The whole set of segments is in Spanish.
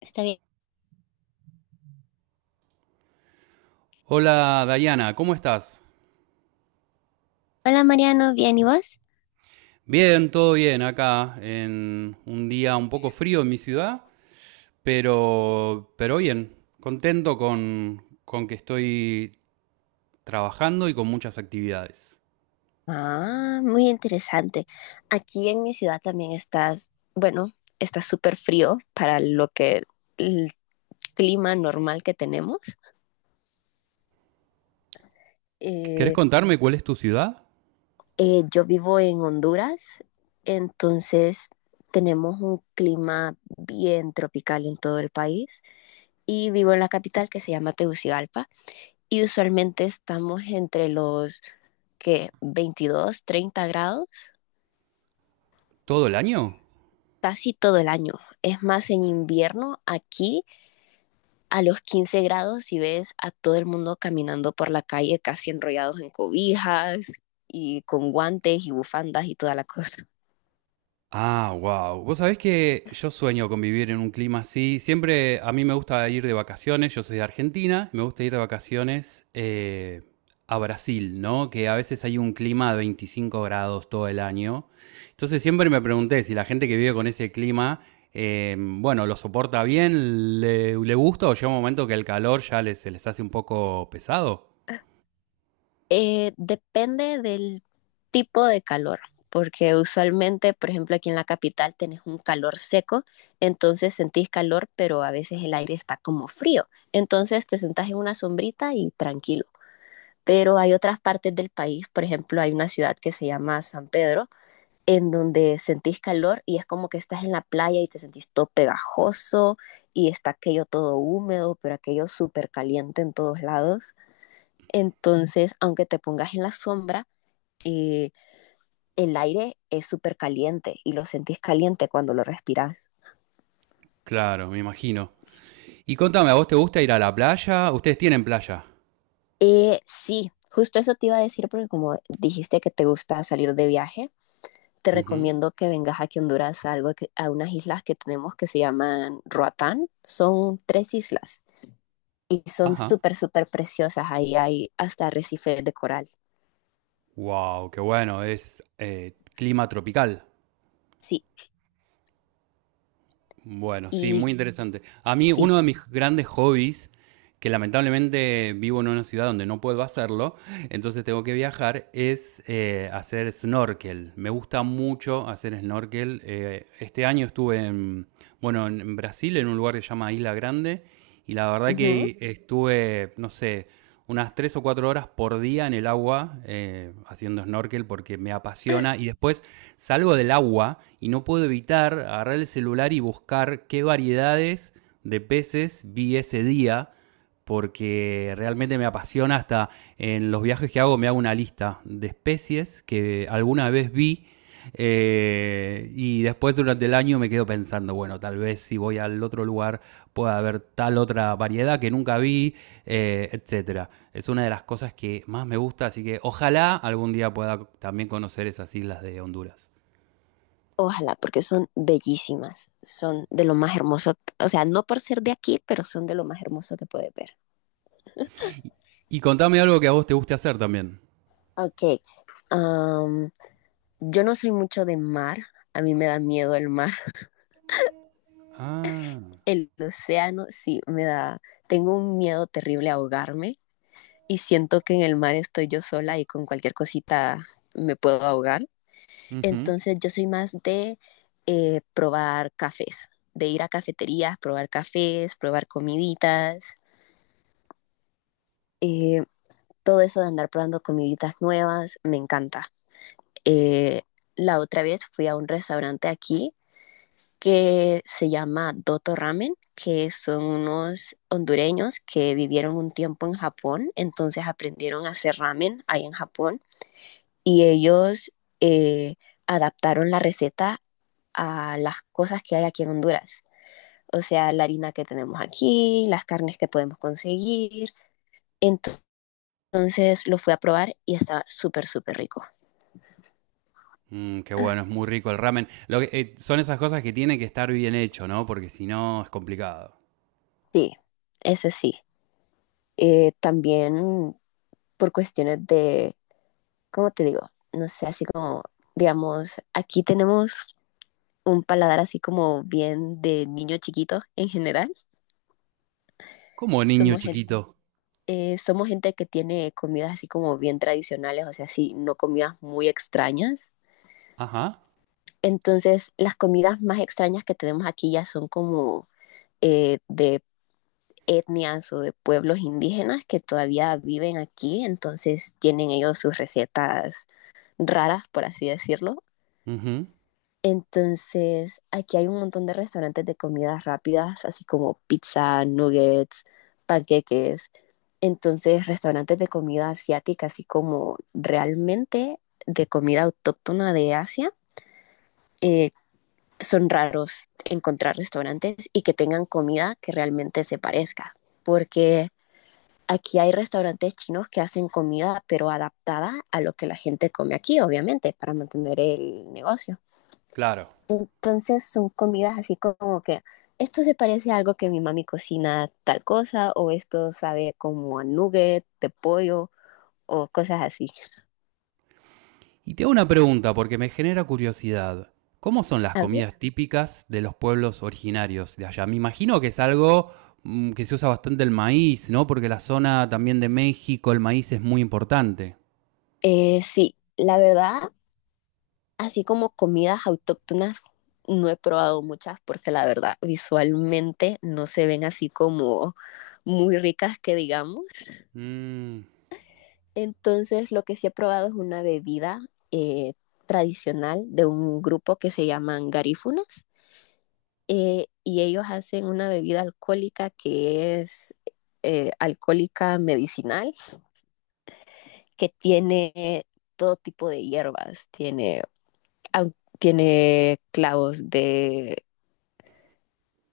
Está bien. Hola Dayana, ¿cómo estás? Hola Mariano, ¿bien y vos? Bien, todo bien acá en un día un poco frío en mi ciudad, pero bien, contento con que estoy trabajando y con muchas actividades. Ah, muy interesante. Aquí en mi ciudad también estás, bueno, está súper frío para lo que el clima normal que tenemos. ¿Querés Eh, contarme cuál es tu ciudad? Yo vivo en Honduras, entonces tenemos un clima bien tropical en todo el país y vivo en la capital que se llama Tegucigalpa y usualmente estamos entre los que 22, 30 grados ¿Todo el año? casi todo el año. Es más, en invierno aquí a los 15 grados y ves a todo el mundo caminando por la calle casi enrollados en cobijas y con guantes y bufandas y toda la cosa. Ah, wow. Vos sabés que yo sueño con vivir en un clima así. Siempre a mí me gusta ir de vacaciones. Yo soy de Argentina. Me gusta ir de vacaciones a Brasil, ¿no? Que a veces hay un clima de 25 grados todo el año. Entonces siempre me pregunté si la gente que vive con ese clima, bueno, lo soporta bien, le gusta o llega un momento que el calor ya se les hace un poco pesado. Depende del tipo de calor, porque usualmente, por ejemplo, aquí en la capital tenés un calor seco, entonces sentís calor, pero a veces el aire está como frío. Entonces te sentás en una sombrita y tranquilo, pero hay otras partes del país, por ejemplo, hay una ciudad que se llama San Pedro, en donde sentís calor y es como que estás en la playa y te sentís todo pegajoso y está aquello todo húmedo, pero aquello súper caliente en todos lados. Entonces, aunque te pongas en la sombra, eh, el aire es súper caliente y lo sentís caliente cuando lo respiras. Claro, me imagino. Y contame, ¿a vos te gusta ir a la playa? ¿Ustedes tienen playa? Sí, justo eso te iba a decir porque como dijiste que te gusta salir de viaje, te Ujú. recomiendo que vengas aquí a Honduras a, algo que, a unas islas que tenemos que se llaman Roatán. Son tres islas y son Ajá. súper, súper preciosas. Ahí hay hasta arrecifes de coral. Wow, qué bueno, es clima tropical. Sí, Bueno, sí, y muy interesante. A mí sí. uno de mis grandes hobbies que lamentablemente vivo en una ciudad donde no puedo hacerlo, entonces tengo que viajar, es hacer snorkel. Me gusta mucho hacer snorkel. Este año estuve en, bueno, en Brasil, en un lugar que se llama Isla Grande, y la verdad Ujú. que estuve, no sé, unas 3 o 4 horas por día en el agua haciendo snorkel porque me apasiona y después salgo del agua y no puedo evitar agarrar el celular y buscar qué variedades de peces vi ese día porque realmente me apasiona hasta en los viajes que hago me hago una lista de especies que alguna vez vi. Y después durante el año me quedo pensando, bueno, tal vez si voy al otro lugar pueda haber tal otra variedad que nunca vi, etcétera. Es una de las cosas que más me gusta, así que ojalá algún día pueda también conocer esas islas de Honduras. Ojalá, porque son bellísimas. Son de lo más hermoso. O sea, no por ser de aquí, pero son de lo más hermoso que puedes ver. Y contame algo que a vos te guste hacer también. Ok. am, yo no soy mucho de mar. A mí me da miedo el mar. Ah. El océano, sí, me da. Tengo un miedo terrible a ahogarme y siento que en el mar estoy yo sola y con cualquier cosita me puedo ahogar. Ujú. Entonces yo soy más de probar cafés, de ir a cafeterías, probar cafés, probar comiditas. eh, Todo eso de andar probando comiditas nuevas, me encanta. Eh, la otra vez fui a un restaurante aquí que se llama Doto Ramen, que son unos hondureños que vivieron un tiempo en Japón, entonces aprendieron a hacer ramen ahí en Japón y ellos eh, adaptaron la receta a las cosas que hay aquí en Honduras. O sea, la harina que tenemos aquí, las carnes que podemos conseguir. Entonces lo fui a probar y estaba súper, súper rico. Mm, qué bueno, es muy rico el ramen. Son esas cosas que tiene que estar bien hecho, ¿no? Porque si no es complicado. Sí, eso sí. También por cuestiones de, ¿cómo te digo? No sé, así como, digamos, aquí tenemos un paladar así como bien de niño chiquito en general. Como niño Somos gente, chiquito. Somos gente que tiene comidas así como bien tradicionales, o sea, sí, no comidas muy extrañas. Ajá. Entonces, las comidas más extrañas que tenemos aquí ya son como de etnias o de pueblos indígenas que todavía viven aquí, entonces tienen ellos sus recetas raras, por así decirlo. Ujú. Entonces, aquí hay un montón de restaurantes de comidas rápidas, así como pizza, nuggets, panqueques. Entonces, restaurantes de comida asiática, así como realmente de comida autóctona de Asia, eh, son raros encontrar restaurantes y que tengan comida que realmente se parezca, porque aquí hay restaurantes chinos que hacen comida pero adaptada a lo que la gente come aquí, obviamente, para mantener el negocio. Claro. Entonces son comidas así como que esto se parece a algo que mi mami cocina tal cosa o esto sabe como a nugget de pollo o cosas así. Y te hago una pregunta porque me genera curiosidad. ¿Cómo son las A ver. comidas típicas de los pueblos originarios de allá? Me imagino que es algo que se usa bastante el maíz, ¿no? Porque la zona también de México, el maíz es muy importante. Sí, la verdad. Así como comidas autóctonas, no he probado muchas porque la verdad visualmente no se ven así como muy ricas que digamos. Mm. Entonces lo que sí he probado es una bebida eh, tradicional de un grupo que se llaman garífunas, y ellos hacen una bebida alcohólica que es alcohólica medicinal que tiene todo tipo de hierbas, tiene, au- tiene clavos de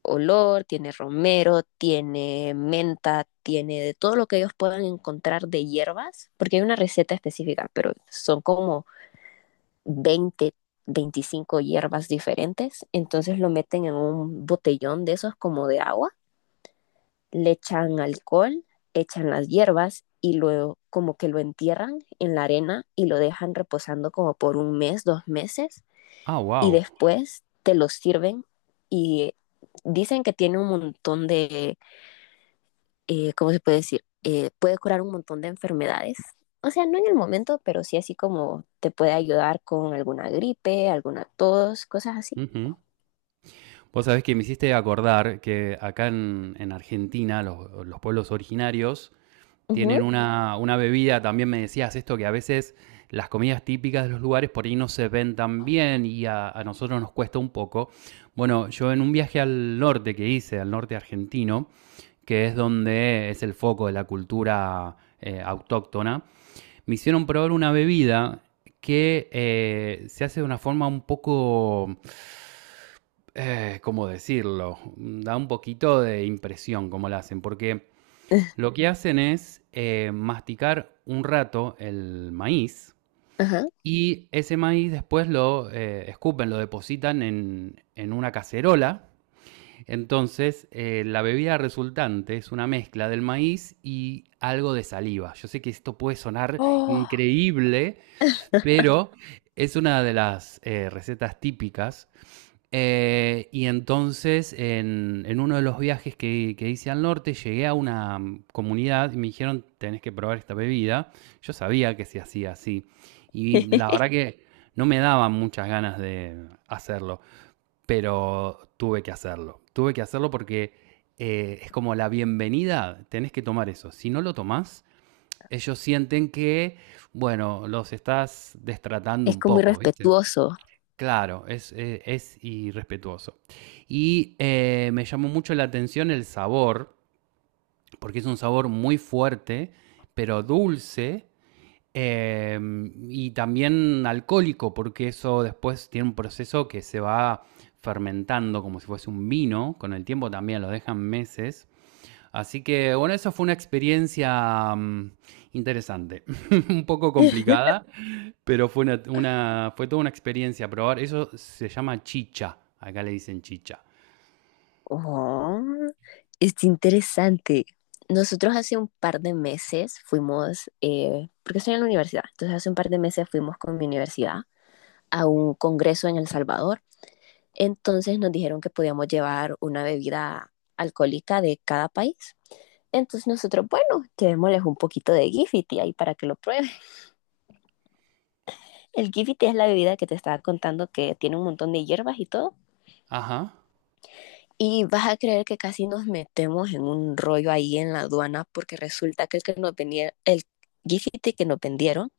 olor, tiene romero, tiene menta, tiene de todo lo que ellos puedan encontrar de hierbas, porque hay una receta específica, pero son como 20 25 hierbas diferentes, entonces lo meten en un botellón de esos como de agua, le echan alcohol, echan las hierbas y luego como que lo entierran en la arena y lo dejan reposando como por un mes, dos meses Ah, y wow. después te lo sirven y dicen que tiene un montón de ¿cómo se puede decir? Puede curar un montón de enfermedades. O sea, no en el momento, pero sí así como te puede ayudar con alguna gripe, alguna tos, cosas así. Vos sabés que me hiciste acordar que acá en Argentina los pueblos originarios Ujú, tienen una bebida, también me decías esto, que a veces las comidas típicas de los lugares por ahí no se ven tan bien y a nosotros nos cuesta un poco. Bueno, yo en un viaje al norte que hice, al norte argentino, que es donde es el foco de la cultura autóctona, me hicieron probar una bebida que se hace de una forma un poco ¿cómo decirlo? Da un poquito de impresión cómo lo hacen, porque lo que hacen es masticar un rato el maíz ajá. y ese maíz después lo escupen, lo depositan en una cacerola. Entonces, la bebida resultante es una mezcla del maíz y algo de saliva. Yo sé que esto puede sonar Oh. increíble, pero es una de las recetas típicas y entonces, en uno de los viajes que hice al norte, llegué a una comunidad y me dijeron, tenés que probar esta bebida. Yo sabía que se hacía así. Y la verdad que no me daban muchas ganas de hacerlo, pero tuve que hacerlo. Tuve que hacerlo porque es como la bienvenida, tenés que tomar eso. Si no lo tomás, ellos sienten que, bueno, los estás destratando Es un como muy poco, ¿viste? respetuoso. Claro, es irrespetuoso. Y me llamó mucho la atención el sabor, porque es un sabor muy fuerte, pero dulce eh, y también alcohólico, porque eso después tiene un proceso que se va fermentando como si fuese un vino, con el tiempo también lo dejan meses. Así que bueno, eso fue una experiencia interesante, un poco complicada, pero fue toda una experiencia probar. Eso se llama chicha. Acá le dicen chicha. Oh, es interesante. Nosotros hace un par de meses fuimos, porque estoy en la universidad, entonces hace un par de meses fuimos con mi universidad a un congreso en El Salvador. Entonces nos dijeron que podíamos llevar una bebida alcohólica de cada país. Entonces nosotros, bueno, llevémosles un poquito de Gifiti ahí para que lo prueben. El Gifiti es la bebida que te estaba contando que tiene un montón de hierbas y todo. Ajá. Y vas a creer que casi nos metemos en un rollo ahí en la aduana porque resulta que el Gifiti que nos vendieron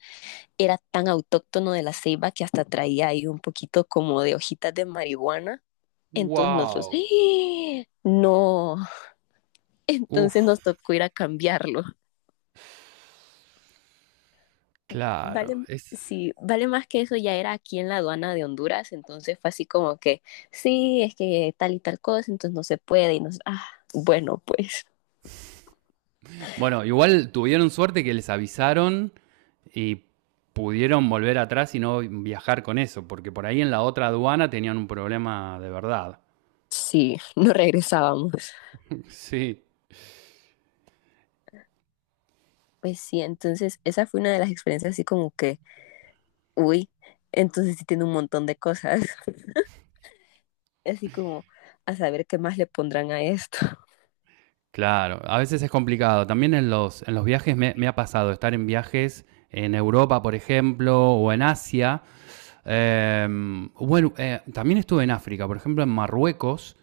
era tan autóctono de la ceiba que hasta traía ahí un poquito como de hojitas de marihuana. Entonces nosotros, Wow. ¡ah, no! Entonces nos Uf, tocó ir a cambiarlo. Vale, claro. Es. sí, vale más que eso, ya era aquí en la aduana de Honduras, entonces fue así como que, sí, es que tal y tal cosa, entonces no se puede y nos, ah, bueno, pues Bueno, igual tuvieron suerte que les avisaron y pudieron volver atrás y no viajar con eso, porque por ahí en la otra aduana tenían un problema de verdad. sí, no regresábamos. Sí. Pues sí, entonces esa fue una de las experiencias así como que, uy, entonces sí tiene un montón de cosas, así como a saber qué más le pondrán a esto. Claro, a veces es complicado. También en los viajes me ha pasado estar en viajes en Europa, por ejemplo, o en Asia. Eh, bueno, También estuve en África, por ejemplo, en Marruecos.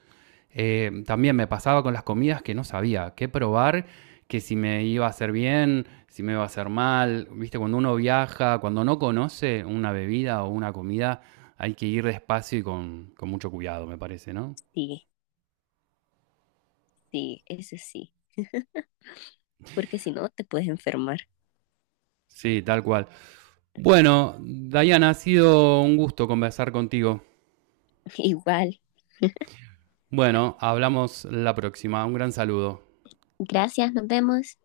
También me pasaba con las comidas que no sabía qué probar, que si me iba a hacer bien, si me iba a hacer mal. Viste, cuando uno viaja, cuando no conoce una bebida o una comida, hay que ir despacio y con mucho cuidado, me parece, ¿no? Sí, sí, ese sí, porque si no te puedes enfermar. Sí, tal cual. Bueno, Dayana, ha sido un gusto conversar contigo. Igual. Bueno, hablamos la próxima. Un gran saludo. Gracias, nos vemos.